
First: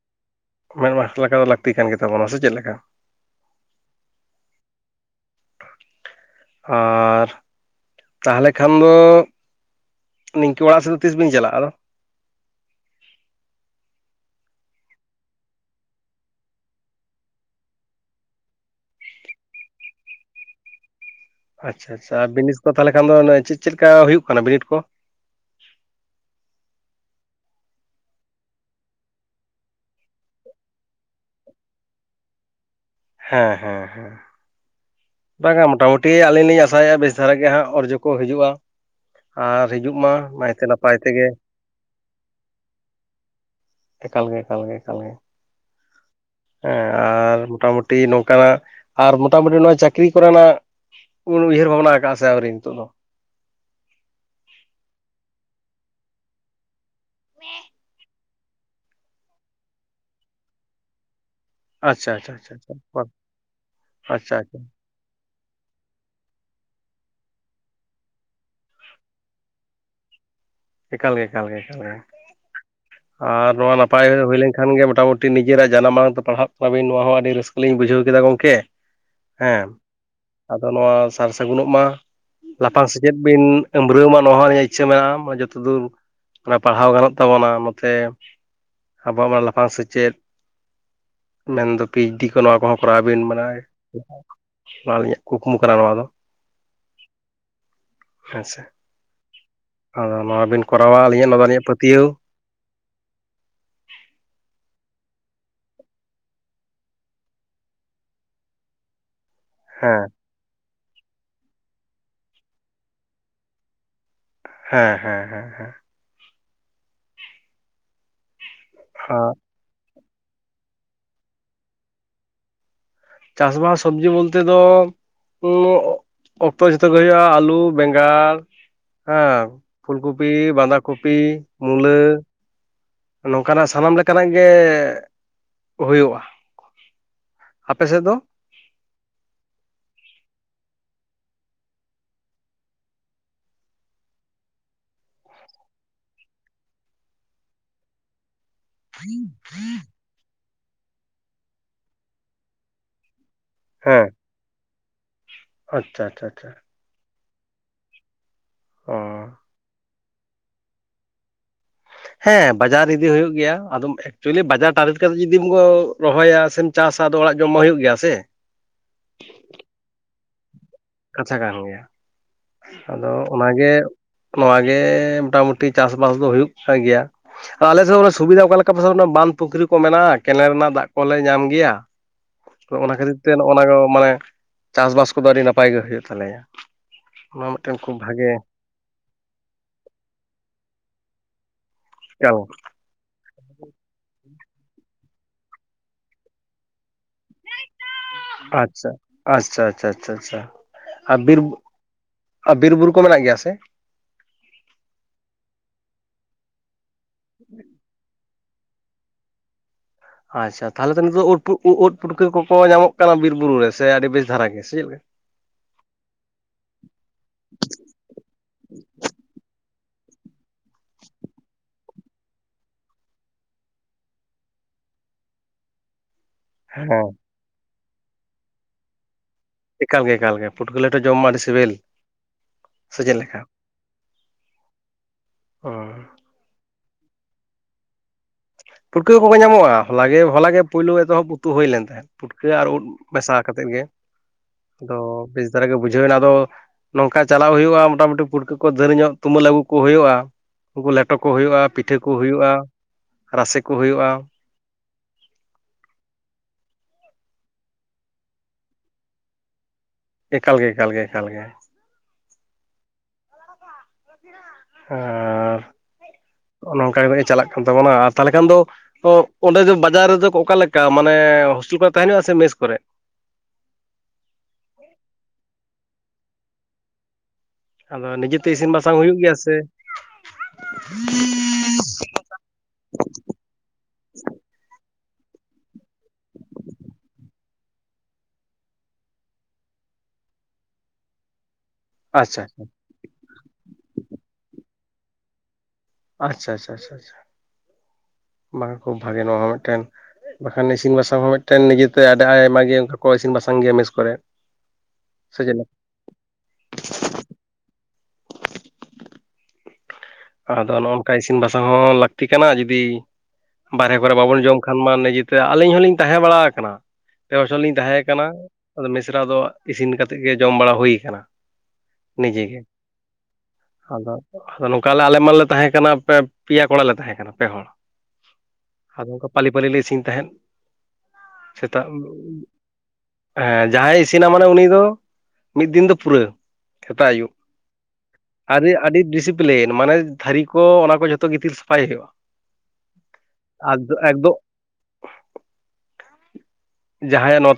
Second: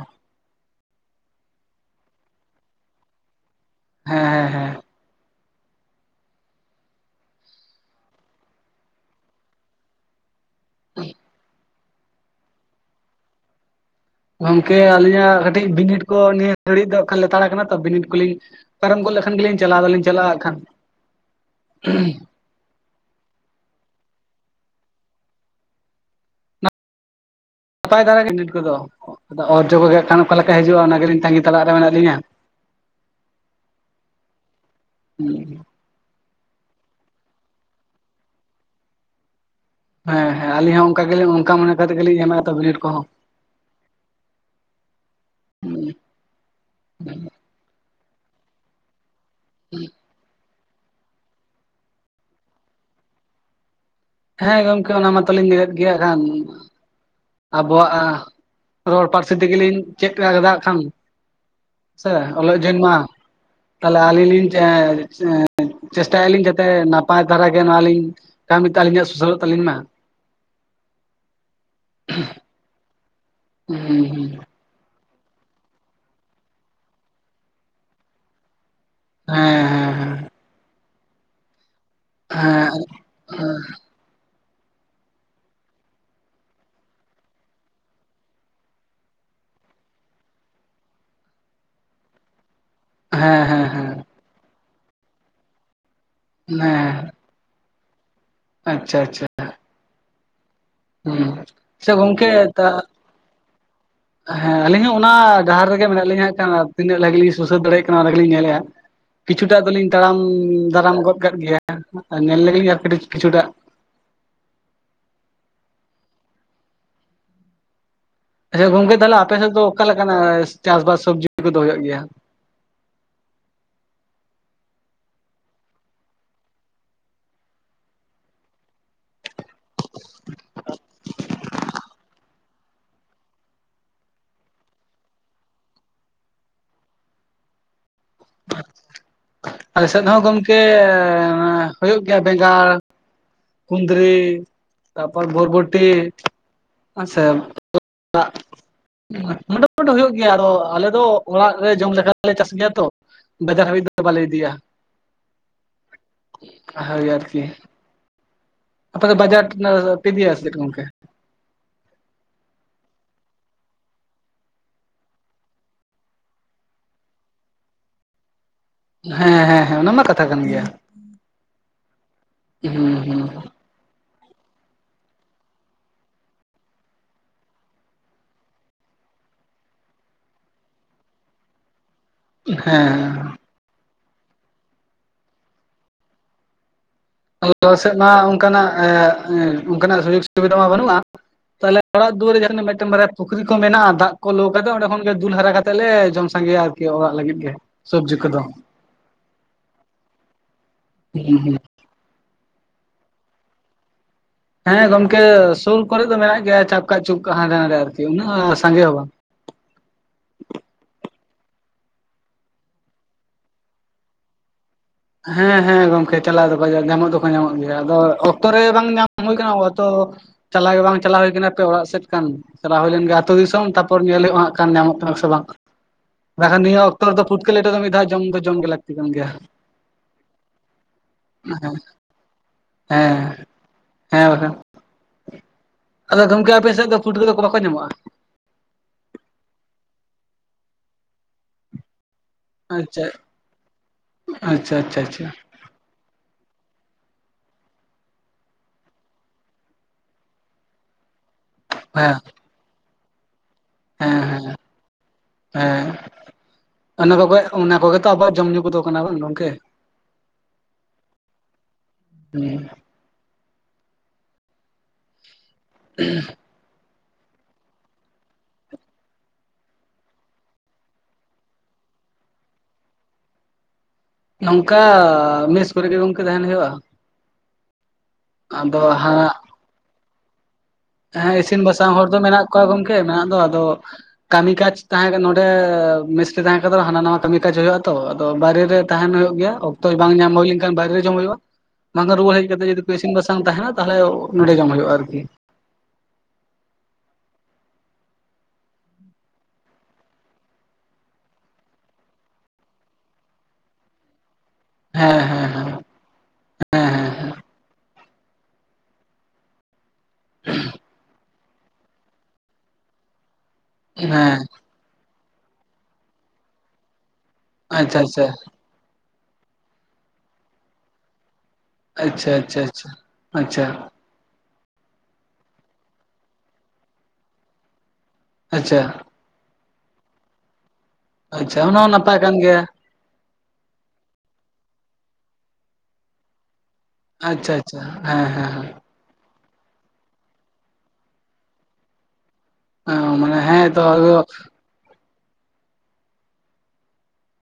ᱢᱮᱫ ᱢᱟᱨᱟᱥᱟ ᱞᱮᱠᱟ ᱫᱚ ᱞᱟᱹᱠᱛᱤ ᱠᱟᱱ ᱜᱮᱛᱟᱵᱚᱱᱟ ᱥᱮ ᱪᱮᱫ ᱞᱮᱠᱟ᱾ ᱦᱮᱸ ᱦᱮᱸ ᱦᱮᱸ ᱟᱨ ᱛᱟᱦᱚᱞᱮ ᱠᱷᱟᱱ ᱫᱚ ᱱᱤᱝᱠᱟᱹ ᱚᱲᱟᱜ ᱥᱮᱫ ᱫᱚ ᱛᱤᱥ ᱵᱤᱱ ᱪᱟᱞᱟᱜᱼᱟ ᱟᱫᱚ? ᱜᱚᱝᱠᱮ ᱟᱹᱞᱤᱧᱟᱜ ᱠᱟᱹᱴᱤᱡ ᱵᱤᱱᱤᱰ ᱠᱚ ᱱᱤᱭᱟᱹ ᱜᱷᱟᱹᱲᱤᱡ ᱫᱚ ᱟᱠᱷᱟᱱ ᱞᱮᱛᱟᱲ ᱠᱟᱱᱟ ᱛᱚ ᱵᱤᱱᱤᱰ ᱠᱚᱞᱤᱧ ᱯᱟᱨᱚᱢ ᱜᱚᱫ ᱞᱮᱠᱷᱟᱱ ᱜᱮᱞᱤᱧ ᱪᱟᱞᱟᱣ ᱫᱚᱞᱤᱧ ᱪᱟᱞᱟᱜᱼᱟ ᱟᱠᱷᱟᱱ ᱟᱪᱪᱷᱟ ᱟᱪᱪᱷᱟ ᱟᱨ ᱵᱤᱱᱤᱰ ᱠᱚ ᱛᱟᱦᱚᱞᱮ ᱠᱷᱟᱱ ᱫᱚ ᱪᱮᱫ ᱪᱮᱫ ᱞᱮᱠᱟ ᱦᱩᱭᱩᱜ ᱠᱟᱱᱟ ᱵᱤᱱᱤᱰ ᱠᱚ? ᱱᱟᱯᱟᱭ ᱫᱷᱟᱨᱟ ᱜᱮ ᱵᱤᱱᱤᱰ ᱠᱚᱫᱚ ᱟᱫᱚ ᱚᱨᱡᱚ ᱠᱚᱜᱮ ᱟᱠᱷᱟᱱ ᱚᱠᱟ ᱞᱮᱠᱟ ᱦᱤᱡᱩᱜᱼᱟ ᱚᱱᱟ ᱜᱮᱞᱤᱧ ᱛᱟᱸᱜᱤ ᱛᱟᱲᱟᱜ ᱨᱮ ᱢᱮᱱᱟᱜ ᱞᱤᱧᱟᱹ ᱦᱮᱸ ᱦᱮᱸ ᱦᱮᱸ ᱵᱟᱝᱼᱟ ᱢᱳᱴᱟᱢᱩᱴᱤ ᱴᱷᱤᱠ ᱜᱮᱭᱟ ᱟᱹᱞᱤᱧ ᱞᱤᱧ ᱟᱥᱟᱭᱮᱫᱼᱟ ᱵᱮᱥ ᱫᱷᱟᱨᱟ ᱜᱮ ᱦᱟᱸᱜ ᱚᱨᱡᱚ ᱠᱚ ᱦᱤᱡᱩᱜᱼᱟ ᱟᱨ ᱦᱤᱡᱩᱜ ᱢᱟ ᱦᱮᱸ ᱦᱮᱸ ᱱᱟᱭᱛᱮ ᱟᱹᱞᱤᱧ ᱦᱚᱸ ᱱᱟᱯᱟᱭ ᱚᱱᱠᱟ ᱛᱮᱜᱮ ᱜᱮᱞᱤᱧ ᱚᱱᱠᱟ ᱢᱚᱱᱮ ᱠᱟᱛᱮ ᱜᱮᱞᱤᱧ ᱮᱢᱟ ᱛᱚ ᱵᱤᱱᱤᱰ ᱠᱚᱦᱚᱸ ᱮᱠᱟᱞᱜᱮ ᱮᱠᱟᱞ ᱜᱮ ᱮᱠᱟᱞᱜᱮ ᱦᱮᱸ ᱟᱨ ᱢᱚᱴᱟᱢᱩᱴᱤ ᱱᱚᱝᱠᱟᱱᱟᱜ ᱟᱨ ᱢᱚᱴᱟᱢᱩᱴᱤ ᱱᱚᱣᱟ ᱪᱟᱹᱠᱨᱤ ᱠᱚᱨᱮᱱᱟᱜ ᱩᱱ ᱩᱭᱦᱟᱹᱨ ᱵᱷᱟᱵᱽᱱᱟ ᱟᱠᱟᱫᱼᱟ ᱥᱮ ᱟᱹᱣᱨᱤ ᱱᱤᱛᱚᱜ ᱫᱚ? ᱦᱮᱸ ᱜᱚᱢᱠᱮ ᱚᱱᱟ ᱢᱟᱛᱚᱞᱤᱧ ᱧᱮᱞᱮᱫ ᱜᱮᱭᱟ ᱟᱠᱷᱟᱱ ᱟᱵᱚᱣᱟᱜ ᱨᱚᱲ ᱯᱟᱹᱨᱥᱤ ᱛᱮᱜᱮ ᱞᱤᱧ ᱪᱮᱫ ᱟᱠᱟᱫᱟ ᱠᱷᱟᱱ ᱥᱮ ᱟᱪᱪᱷᱟ ᱟᱪᱪᱷᱟ ᱟᱪᱪᱷᱟ ᱚᱞᱚᱜ ᱡᱤᱭᱚᱱ ᱢᱟ ᱟᱪᱪᱷᱟ ᱛᱟᱦᱞᱮ ᱟᱹᱞᱤᱧ ᱟᱪᱪᱷᱟ ᱞᱤᱧ ᱟᱪᱪᱷᱟ ᱮᱸ ᱮᱸ ᱪᱮᱥᱴᱟᱭᱟᱞᱤᱧ ᱡᱟᱛᱮ ᱱᱟᱯᱟᱭ ᱫᱷᱟᱨᱟ ᱜᱮ ᱱᱚᱣᱟ ᱞᱤᱧ ᱠᱟᱹᱢᱤ ᱛᱟᱹᱞᱤᱧ ᱢᱟ ᱥᱩᱥᱟᱹᱨᱚᱜ ᱛᱟᱹᱞᱤᱧ ᱢᱟ ᱮᱠᱟᱞ ᱜᱮ ᱮᱠᱟᱞ ᱜᱮ ᱮᱠᱟᱞ ᱜᱮ [unintelligible] ᱟᱨ ᱱᱚᱣᱟ ᱱᱟᱯᱟᱭ ᱦᱩᱭ ᱦᱮᱸ ᱞᱮᱱ ᱮᱱᱠᱷᱟᱱ ᱜᱮ ᱢᱚᱴᱟᱢᱩᱴᱤ ᱱᱤᱡᱮᱨᱟᱜ ᱡᱟᱱᱟᱢ ᱟᱲᱟᱟᱝ ᱛᱮ ᱯᱟᱲᱦᱟᱜ ᱠᱟᱱᱟ ᱵᱤᱱ ᱱᱚᱣᱟ ᱦᱚᱸ ᱟᱹᱰᱤ ᱨᱟᱹᱠᱟᱹ ᱞᱤᱧ ᱵᱩᱡᱷᱟᱹᱣ ᱠᱮᱫᱟ ᱜᱚᱝᱠᱮ ᱦᱮᱸ ᱟᱫᱚ ᱱᱚᱣᱟ ᱥᱟᱨ ᱥᱟᱹᱜᱩᱱᱚᱜ ᱢᱟ ᱦᱮᱸ ᱦᱮᱸ ᱞᱟᱯᱷᱟᱝ ᱥᱮᱪᱮᱫ ᱵᱤᱱ ᱯᱩᱨᱟᱹᱣ ᱢᱟ ᱱᱚᱣᱟ ᱦᱚᱸ ᱤᱧᱟᱹᱜ ᱤᱪᱪᱷᱟᱹ ᱢᱮᱱᱟᱜᱼᱟ ᱡᱚᱛᱚ ᱫᱩᱨ ᱢᱟᱱᱮ ᱯᱟᱲᱦᱟᱣ ᱜᱟᱱᱚᱜ ᱛᱟᱵᱚᱱᱟ ᱱᱚᱛᱮ ᱟᱵᱚᱣᱟᱜ ᱢᱟ ᱞᱟᱯᱷᱟᱝ ᱥᱮᱪᱮᱫ ᱢᱮᱱ ᱫᱚ ᱯᱤ ᱤᱪ ᱰᱤ ᱠᱚ ᱱᱚᱣᱟ ᱠᱚᱦᱚᱸ ᱠᱚᱨᱟᱣ ᱵᱤᱱ ᱦᱮᱸ ᱢᱟᱱᱮ ᱦᱮᱸ ᱦᱮᱸ ᱚᱱᱟ ᱟᱞᱤᱧᱟᱜ ᱠᱩᱠᱢᱩ ᱠᱟᱱᱟ ᱱᱚᱣᱟ ᱫᱚ [unintelligible] ᱦᱮᱸ ᱥᱮ ᱟᱪᱷᱟ ᱟᱪᱷᱟ ᱟᱫᱚ ᱱᱚᱣᱟ ᱵᱤᱱ ᱠᱚᱨᱟᱣᱟ ᱟᱹᱞᱤᱧᱟᱜ ᱱᱚᱣᱟ ᱫᱚ ᱟᱹᱞᱤᱧᱟᱜ ᱯᱟᱹᱛᱭᱟᱹᱣ ᱛᱚ [inaudible] ᱦᱮᱸ ᱟᱞᱤᱧ ᱦᱚᱸ ᱚᱱᱟ ᱰᱟᱦᱟᱨ ᱨᱮᱜᱮ ᱢᱮᱱᱟᱜ ᱞᱤᱧᱟ ᱦᱟᱸᱜ ᱠᱟᱷᱱ ᱛᱤᱱᱟᱹᱜ ᱞᱟᱹᱜᱤᱫ ᱞᱤᱧ ᱥᱩᱥᱟᱹᱨ ᱫᱟᱲᱮᱭᱟᱜ ᱠᱟᱱᱟ ᱚᱱᱟ ᱜᱮᱞᱤᱧ ᱧᱮᱞᱮᱫᱼᱟ᱾ ᱠᱤᱪᱷᱩᱴᱟᱜ ᱫᱚᱞᱤᱧ ᱦᱮᱸ ᱛᱟᱲᱟᱢ ᱫᱟᱨᱟᱢ ᱜᱚᱫ ᱠᱟᱜ ᱜᱮᱭᱟ ᱧᱮᱞ ᱞᱮᱜᱤᱧ ᱟᱨ ᱠᱤᱪᱷᱩᱴᱟᱜ ᱦᱮᱸ ᱦᱮᱸ ᱦᱮᱸ ᱦᱮᱸ ᱟᱪᱪᱷᱟ ᱜᱚᱝᱠᱮ ᱛᱟᱦᱚᱞᱮ ᱟᱯᱮ ᱥᱮᱫ ᱫᱚ ᱚᱠᱟ ᱞᱮᱠᱟᱱᱟᱜ ᱪᱟᱥᱵᱟᱥ ᱥᱚᱵᱽᱡᱤ ᱠᱚᱫᱚ ᱦᱩᱭᱩᱜ ᱜᱮᱭᱟ? ᱪᱟᱥᱵᱟᱥ ᱥᱚᱵᱡᱤ ᱵᱚᱞᱛᱮ ᱫᱚ ᱩᱸᱜ ᱚᱠᱛᱚ ᱡᱷᱚᱛᱚ ᱜᱮ ᱦᱳᱭᱳᱜᱼᱟ ᱟᱹᱞᱩ ᱵᱮᱸᱜᱟᱲ ᱦᱮᱸ ᱯᱷᱩᱞ ᱠᱚᱯᱤ ᱵᱟᱸᱫᱷᱟ ᱠᱚᱯᱤ ᱢᱩᱞᱟᱹ ᱱᱚᱝᱠᱟᱱᱟᱜ ᱥᱟᱱᱟᱢ ᱞᱮᱠᱟᱱᱟᱜ ᱜᱮ ᱦᱳᱭᱳᱜᱼᱟ ᱟᱯᱮ ᱥᱮᱫ ᱫᱚ? ᱟᱞᱮ ᱥᱮᱫ ᱦᱚᱸ ᱜᱚᱝᱠᱮ ᱦᱳᱭᱳᱜ ᱜᱮᱭᱟ ᱵᱮᱸᱜᱟᱲ ᱠᱩᱸᱫᱽᱨᱤ ᱛᱟᱨᱯᱚᱨ ᱵᱚᱨᱵᱚᱴᱤ ᱟᱪᱪᱷᱟ [unintelligible] ᱢᱚᱴᱟᱢᱩᱴᱤ ᱦᱳᱭᱳᱜ ᱜᱮᱭᱟ ᱟᱫᱚ ᱟᱞᱮ ᱫᱚ ᱚᱲᱟᱜ ᱨᱮ ᱡᱚᱢ ᱞᱮᱠᱟᱞᱮ ᱪᱟᱥ ᱜᱮᱭᱟ ᱛᱚ ᱵᱟᱡᱟᱨ ᱦᱟᱹᱵᱤᱡ ᱫᱚ ᱦᱮᱸ ᱵᱟᱞᱮ ᱮᱫᱤᱭᱟ᱾ ᱟᱪᱪᱷᱟ ᱟᱪᱪᱷᱟ ᱟᱪᱪᱷᱟ ᱦᱳᱭ ᱟᱨᱠᱤ ᱚ ᱟᱯᱮ ᱫᱚ ᱵᱟᱡᱟᱨ ᱴᱷᱮᱱᱟᱜ ᱵᱟᱯᱮ ᱮᱫᱤᱭᱟ ᱥᱮ ᱜᱚᱢᱠᱮ ᱦᱮᱸ ᱵᱟᱡᱟᱨ ᱤᱫᱤ ᱦᱩᱭᱩᱜ ᱜᱮᱭᱟ ᱟᱫᱚᱢ ᱮᱠᱪᱩᱭᱮᱞᱤ ᱵᱟᱡᱟᱨ ᱴᱟᱨᱜᱮᱴ ᱠᱟᱛᱮ ᱡᱩᱫᱤᱢ ᱠᱚ ᱨᱚᱦᱚᱭᱟ ᱥᱮᱢ ᱪᱟᱥᱟ ᱟᱫᱚ ᱚᱲᱟᱜ ᱡᱚᱢ ᱦᱚᱸ ᱦᱩᱭᱩᱜ ᱜᱮᱭᱟ ᱥᱮ᱾ ᱦᱮᱸ ᱦᱮᱸ ᱦᱮᱸ ᱚᱱᱟᱢᱟ ᱠᱟᱛᱷᱟ ᱠᱟᱱ ᱜᱮᱭᱟ ᱠᱟᱛᱷᱟ ᱠᱟᱱ ᱜᱮᱭᱟ ᱦᱩᱸ ᱟᱫᱚ ᱦᱩᱸ ᱚᱱᱟᱜᱮ ᱱᱚᱣᱟ ᱜᱮ ᱢᱚᱴᱟᱢᱩᱴᱤ ᱪᱟᱥᱵᱟᱥ ᱫᱚ ᱦᱩᱭᱩᱜ ᱠᱟᱱ ᱜᱮᱭᱟ ᱟᱞᱮ ᱥᱮᱫ ᱚᱱᱟ ᱥᱩᱵᱤᱫᱟ ᱚᱠᱟ ᱞᱮᱠᱟ ᱯᱟᱥᱮ ᱚᱱᱟ ᱵᱟᱸᱫ ᱯᱩᱠᱷᱨᱤ ᱠᱚ ᱢᱮᱱᱟᱜᱼᱟ ᱠᱮᱱᱮᱞ ᱨᱮᱱᱟᱜ ᱫᱟᱜ ᱠᱚᱞᱮ ᱧᱟᱢ ᱜᱮᱭᱟ ᱚᱱᱟ ᱦᱮᱸ ᱠᱷᱟᱹᱛᱤᱨ ᱛᱮ ᱱᱚᱜᱼ ᱱᱚᱣᱟ ᱢᱟᱱᱮ ᱪᱟᱥᱼᱵᱟᱥ ᱠᱚᱫᱚ ᱟᱹᱰᱤ ᱱᱟᱯᱟᱭ ᱜᱮ ᱦᱩᱭᱩᱜ ᱛᱟᱞᱮᱭᱟ ᱱᱚᱣᱟ ᱞᱟᱦ ᱢᱤᱫᱴᱮᱱ ᱥᱮᱫ ᱠᱷᱩᱵ ᱢᱟ ᱵᱷᱟᱜᱮ ᱚᱱᱠᱟᱱᱟᱜ ᱚᱱᱠᱟᱱᱟᱜ ᱥᱩᱡᱳᱜ ᱥᱩᱵᱤᱫᱷᱟ ᱢᱟ ᱵᱟᱹᱱᱩᱜᱼᱟ ᱛᱟᱦᱚᱞᱮ ᱛᱷᱚᱲᱟ ᱫᱩᱣᱟᱨ ᱠᱟᱹᱢᱤ ᱡᱟᱦᱟ ᱱᱟᱜ ᱢᱤᱫ [inaudible] ᱢᱤᱫᱴᱟᱝ ᱵᱟᱨᱭᱟ ᱯᱩᱠᱷᱨᱤ ᱠᱚ ᱢᱮᱱᱟᱜᱼᱟ ᱫᱟᱜ ᱠᱚ ᱞᱳ ᱠᱟᱛᱮᱫ ᱚᱸᱰᱮ ᱠᱷᱚᱱ ᱜᱮ ᱫᱩᱞ ᱦᱟᱨᱟ ᱠᱟᱛᱮᱜ ᱞᱮ ᱡᱚᱢ ᱥᱟᱸᱜᱮᱭᱟ ᱟᱨᱠᱤ ᱚᱲᱟᱜ ᱞᱟᱹᱜᱤᱫ ᱜᱮ᱾ ᱥᱚᱵᱡᱤ ᱠᱚ ᱫᱚ ᱟᱪᱪᱷᱟ ᱟᱪᱪᱷᱟ ᱟᱪᱪᱷᱟ ᱟᱪᱪᱷᱟ ᱟᱪᱷᱟ ᱟᱨ ᱵᱤᱨ ᱦᱩᱸ ᱦᱩᱸ ᱟᱨ ᱵᱤᱨ ᱵᱩᱨᱩ ᱠᱚ ᱢᱮᱱᱟᱜ ᱜᱮᱭᱟ ᱥᱮ? ᱦᱮᱸ ᱜᱚᱝᱠᱮ ᱥᱩᱨ ᱠᱚᱨᱮ ᱫᱚ ᱢᱮᱱᱟᱜ ᱜᱮᱭᱟ ᱪᱟᱯᱠᱟ ᱪᱩᱯᱠᱟᱹᱜ ᱦᱟᱸᱰᱮ ᱱᱟᱰᱮ ᱟᱨᱠᱤ ᱩᱱᱟᱹᱜ ᱥᱟᱸᱜᱮ ᱦᱚᱸ ᱵᱟᱝ ᱟᱪᱪᱷᱟ ᱛᱟᱦᱚᱞᱮ ᱛᱚ ᱱᱤᱛᱳᱜ ᱫᱚ ᱳᱫ ᱳᱫ ᱯᱩᱴᱠᱟᱹ ᱠᱚᱠᱚ ᱧᱟᱢᱚᱜ ᱠᱟᱱᱟ ᱵᱤᱨ ᱵᱩᱨᱩ ᱨᱮ ᱥᱮ ᱟᱹᱰᱤ ᱵᱮᱥ ᱫᱷᱟᱨᱟ ᱜᱮ ᱥᱮ ᱪᱮᱫ ᱦᱮᱸ ᱦᱮᱸ ᱜᱚᱝᱠᱮ ᱪᱟᱞᱟᱣ ᱫᱚ ᱧᱟᱢᱚᱜ ᱫᱚᱠᱚ ᱧᱟᱢᱚᱜ ᱜᱮᱭᱟ ᱟᱫᱚ ᱚᱠᱛᱚ ᱨᱮ ᱵᱟᱝ ᱧᱟᱢ ᱦᱩᱭ ᱟᱠᱟᱱᱟ ᱛᱚ ᱪᱟᱞᱟᱣ ᱜᱮ ᱵᱟᱝ ᱪᱟᱞᱟᱣ ᱦᱩᱭ ᱟᱠᱟᱱᱟᱟᱱᱟᱯᱮ ᱚᱲᱟᱜ ᱥᱮᱫ ᱠᱟᱱ᱾ ᱪᱟᱞᱟᱣ ᱦᱩᱭ ᱞᱮᱱ ᱜᱮ ᱟᱹᱛᱳ ᱫᱤᱥᱚᱢ ᱛᱟᱨᱯᱚᱨ ᱧᱮᱞ ᱦᱩᱭᱩᱜᱼᱟ ᱦᱟᱸᱜ ᱠᱷᱟᱱ ᱧᱟᱢᱚᱜ ᱠᱟᱱᱟ ᱥᱮ ᱵᱟᱝ ᱵᱟᱠᱷᱟᱱ ᱱᱤᱭᱟᱹ ᱚᱠᱛᱚ ᱦᱮᱸ ᱫᱚ ᱯᱷᱩᱴᱠᱮᱞᱤᱴ ᱫᱚ ᱢᱤᱫ ᱫᱷᱟᱣ ᱡᱚᱢ ᱫᱚ ᱡᱚᱢ ᱜᱮ ᱞᱟᱹᱠᱛᱤ ᱠᱟᱱ ᱜᱮᱭᱟ ᱮᱠᱟᱞ ᱜᱮ ᱮᱠᱞᱟ ᱜᱮ ᱯᱩᱴᱠᱟᱹ ᱞᱮᱴᱚ ᱡᱚᱢ ᱢᱟ ᱟᱹᱰᱤ ᱥᱤᱵᱤᱞ ᱥᱮ ᱦᱮᱸ ᱪᱮᱫ ᱞᱮᱠᱟ ᱦᱮᱸ ᱵᱟᱠᱷᱟᱱ ᱚ ᱟᱫᱚ ᱜᱚᱢᱠᱮ ᱟᱯᱮ ᱥᱮᱫ ᱫᱚ ᱯᱷᱩᱴᱠᱟᱹᱫᱚ ᱵᱟᱠᱚ ᱧᱟᱢᱚᱜᱼᱟ᱾ ᱯᱷᱩᱴᱠᱟᱹ ᱠᱚ ᱧᱟᱢᱚᱜᱼᱟ ᱦᱚᱞᱟᱜᱮ ᱦᱚᱞᱟᱜᱮ ᱯᱩᱭᱞᱳ ᱮᱛᱚᱦᱚᱵ ᱩᱛᱩ ᱦᱩᱭ ᱞᱮᱱ ᱛᱟᱦᱮᱸᱫ ᱯᱩᱴᱠᱟᱹ ᱟᱨ ᱩᱫ ᱟᱪᱪᱷᱟ ᱢᱮᱥᱟ ᱠᱟᱛᱮᱫ ᱜᱮ ᱟᱪᱪᱷᱟ ᱟᱫᱚ ᱟᱪᱪᱷᱟ ᱟᱪᱪᱷᱟ ᱵᱮᱥ ᱟᱹᱨᱟᱜᱮ ᱵᱩᱡᱷᱟᱹᱣ ᱮᱱᱟ ᱟᱫᱚ ᱱᱚᱝᱠᱟ ᱪᱟᱞᱟᱣ ᱦᱩᱭᱩᱜᱼᱟ ᱢᱚᱴᱟᱢᱩᱴᱤ ᱯᱷᱩᱴᱠᱟᱹ ᱠᱚ ᱰᱷᱮᱨ ᱧᱚᱜ ᱛᱩᱢᱟᱹᱞ ᱟᱹᱜᱩ ᱠᱚ ᱦᱩᱭᱩᱜᱼᱟ ᱩᱱᱠᱩ ᱠᱚ ᱞᱮᱴᱚ ᱠᱚ ᱦᱩᱭᱩᱜᱼᱟ, ᱯᱤᱴᱷᱟᱹ ᱠᱚ ᱦᱮᱸ ᱦᱩᱭᱩᱜᱼᱟ, ᱨᱟᱥᱮ ᱠᱚ ᱦᱩᱭᱩᱜᱼᱟ ᱦᱮᱸ ᱦᱮᱸ ᱚᱱᱟ ᱠᱚᱜᱮ ᱚᱱᱟ ᱠᱚᱜᱮ ᱛᱚ ᱟᱵᱚᱣᱟᱜ ᱡᱚᱢ ᱧᱩ ᱠᱚᱫᱚ ᱠᱟᱱᱟ ᱵᱟᱝ ᱜᱚᱝᱠᱮ ᱮᱠᱟᱞ ᱜᱮ ᱮᱠᱟᱞ ᱜᱮ ᱮᱠᱟᱞ ᱜᱮ ᱦᱩᱸ [unintelligible] ᱦᱮᱸ [inaudible] ᱱᱚᱝᱠᱟ ᱠᱟᱛᱮ ᱪᱟᱞᱟᱜ ᱠᱟᱱ ᱛᱟᱵᱚᱱᱟ ᱟᱨ ᱛᱟᱦᱞᱮ ᱠᱷᱟᱱ ᱫᱚ ᱚ ᱚᱸᱰᱮ ᱫᱚ ᱵᱟᱡᱟᱨ ᱨᱮᱫᱚ ᱚᱠᱟᱞᱮᱠᱟ ᱢᱟᱱᱮ ᱦᱳᱥᱴᱮᱞ ᱠᱚᱨᱮ ᱛᱟᱦᱮᱱ ᱦᱩᱭᱩᱜᱼᱟ ᱥᱮ ᱢᱮᱥ ᱠᱚᱨᱮ ᱱᱚᱝᱠᱟ ᱢᱮᱮᱥ ᱠᱚᱨᱮᱜᱮ ᱜᱚᱝᱠᱮ ᱛᱟᱦᱮᱱ ᱦᱩᱭᱩᱜ-ᱟ ᱟᱫᱚ ᱱᱤᱡᱮᱛᱮ ᱤᱥᱤᱱ ᱵᱟᱥᱟᱝ ᱦᱩᱭᱩᱜ ᱦᱟᱸᱜ ᱜᱮᱭᱟ ᱥᱮ ᱦᱮᱸ ᱤᱥᱤᱱ ᱵᱟᱥᱟᱝ ᱦᱚᱲ ᱫᱚ ᱢᱮᱱᱟᱜ ᱠᱚᱣᱟ ᱜᱚᱢᱠᱮ ᱢᱮᱱᱟᱜ ᱫᱚ ᱟᱫᱚ ᱠᱟᱹᱢᱤ ᱠᱟᱡ ᱛᱟᱦᱮᱸ ᱠᱟᱱᱟ ᱱᱚᱸᱰᱮ ᱢᱮᱥ ᱨᱤ ᱛᱟᱦᱮᱸ ᱠᱟᱛᱮ ᱦᱟᱱᱟ ᱱᱟᱣᱟ ᱠᱟᱹᱢᱤ ᱠᱟᱡ ᱦᱩᱭᱩᱜ-ᱟ ᱛᱚ ᱟᱫᱚ ᱵᱟᱭᱨᱮ ᱨᱮ ᱛᱟᱦᱮᱱ ᱦᱩᱭᱩᱜ ᱜᱮᱭᱟ ᱚᱠᱛᱚ ᱵᱟᱝ ᱧᱟᱢ ᱦᱩᱭ ᱞᱮᱱᱠᱷᱟᱱ ᱵᱟᱭᱨᱮ ᱡᱚᱢ ᱦᱩᱭᱩᱜᱼᱟ ᱵᱟᱝᱠᱷᱟᱱ ᱨᱩᱣᱟᱹᱲ ᱟᱪᱪᱷᱟ ᱦᱮᱡ ᱠᱟᱛᱮᱜ ᱡᱚᱫᱤ ᱤᱥᱤᱱ ᱵᱟᱥᱟᱝ ᱛᱟᱦᱮᱸᱜ ᱛᱟᱦᱞᱮ ᱱᱚᱸᱰᱮ ᱡᱚᱢ ᱦᱩᱭᱩᱜᱼᱟ ᱟᱨᱠᱤ ᱟᱪᱪᱷᱟ ᱟᱪᱪᱷᱟ ᱟᱪᱪᱷᱟ ᱟᱪᱪᱷᱟ ᱵᱟᱝ ᱠᱷᱩᱵ ᱵᱷᱟᱜᱮ ᱱᱚᱣᱟ ᱦᱚᱸ ᱢᱮᱫᱴᱮᱱ ᱵᱟᱠᱷᱟᱱ ᱤᱥᱤᱱ ᱵᱟᱥᱟᱝ ᱦᱚᱸ ᱢᱤᱫᱴᱮᱱ ᱱᱤᱡᱮᱛᱮ ᱟᱹᱰᱤ ᱟᱭᱢᱟ ᱜᱮ ᱚᱝᱠᱟ ᱠᱚ ᱤᱥᱤᱱ ᱵᱟᱥᱟᱝ ᱜᱮᱭᱟ ᱢᱮᱥ ᱠᱚᱨᱮ ᱦᱮᱸ ᱥᱮ ᱦᱮᱸ ᱪᱮᱞᱮ ᱞᱮ ᱦᱮᱸ ᱦᱮᱸ ᱦᱮᱸ ᱟᱫᱚ ᱱᱚᱜᱼᱚ ᱱᱚᱝᱠᱟ ᱤᱥᱤᱱ ᱵᱟᱥᱟᱝ ᱦᱚᱸ ᱞᱟᱹᱠᱛᱤ ᱠᱟᱱᱟ ᱡᱩᱫᱤ ᱵᱟᱨᱦᱮ ᱠᱚᱨᱮ ᱦᱮᱸ ᱵᱟᱵᱚᱱ ᱡᱚᱢ ᱠᱷᱟᱱ ᱢᱟ ᱱᱤᱡᱮᱛᱮ ᱟᱹᱞᱤᱧ ᱦᱚᱸᱞᱤᱧ ᱛᱟᱦᱮᱸ ᱵᱟᱲᱟ ᱟᱠᱟᱱᱟ ᱯᱮ ᱵᱚᱪᱷᱚᱨ ᱞᱤᱧ ᱟᱪᱪᱷᱟ ᱛᱟᱦᱮᱸ ᱠᱟᱱᱟ ᱟᱪᱪᱷᱟ ᱟᱫᱚ ᱢᱤᱥᱨᱮ ᱫᱚ ᱤᱥᱤᱱ ᱠᱟᱛᱮᱫ ᱜᱮ ᱡᱚᱢ ᱵᱟᱲᱟ ᱦᱩᱭ ᱟᱠᱟᱱᱟ ᱟᱪᱪᱷᱟ ᱟᱪᱪᱷᱟ ᱟᱪᱪᱷᱟ, ᱟᱪᱪᱷᱟ ᱟᱫᱚ ᱟᱫᱚ ᱱᱚᱝᱠᱟᱞᱮ ᱟᱞᱮ ᱢᱟᱞᱮ ᱛᱟᱦᱮᱸ ᱠᱟᱱᱟ ᱯᱮ ᱯᱮᱭᱟ ᱠᱚᱲᱟ ᱞᱮ ᱛᱟᱦᱮᱸ ᱠᱟᱱᱟ ᱯᱮ ᱦᱚᱲ ᱟᱪᱪᱷᱟ ᱟᱫᱚ ᱱᱚᱝᱠᱟ ᱯᱟᱞᱤ ᱯᱟᱞᱤ ᱞᱮ ᱤᱥᱤᱱ ᱛᱟᱦᱮᱸᱫ ᱟᱪᱪᱷᱟ ᱚᱱᱟ ᱥᱮᱛᱟᱜ ᱦᱚᱸ ᱱᱟᱯᱟᱭ ᱠᱟᱱ ᱜᱮᱭᱟ ᱦᱮᱸ ᱡᱟᱦᱟᱸᱭᱮ ᱤᱥᱤᱱᱟ ᱢᱟᱱᱮ ᱩᱱᱤ ᱫᱚ ᱢᱤᱫ ᱫᱤᱱ ᱫᱚ ᱯᱩᱨᱟᱹ ᱥᱮᱛᱟᱜ ᱟᱹᱭᱩᱵ ᱟᱪᱪᱷᱟ ᱟᱪᱪᱷᱟ ᱦᱮᱸ ᱦᱮᱸ ᱟᱹᱰᱤ ᱟᱹᱰᱤ ᱰᱤᱥᱤ ᱯᱞᱤᱱ ᱢᱟᱱᱮ ᱛᱷᱟᱹᱨᱤ ᱠᱚ ᱚᱱᱟ ᱠᱚ ᱡᱷᱚᱛᱚ ᱜᱤᱛᱤᱞ ᱥᱟᱯᱷᱟᱭ ᱦᱩᱭᱩᱜᱼᱟ ᱦᱮᱸ ᱢᱟᱱᱮ ᱦᱮᱸ ᱟᱫᱚ ᱛᱚ ᱮᱠᱫᱚᱢ ᱡᱟᱦᱟᱸᱭᱮ ᱱᱚᱛᱮ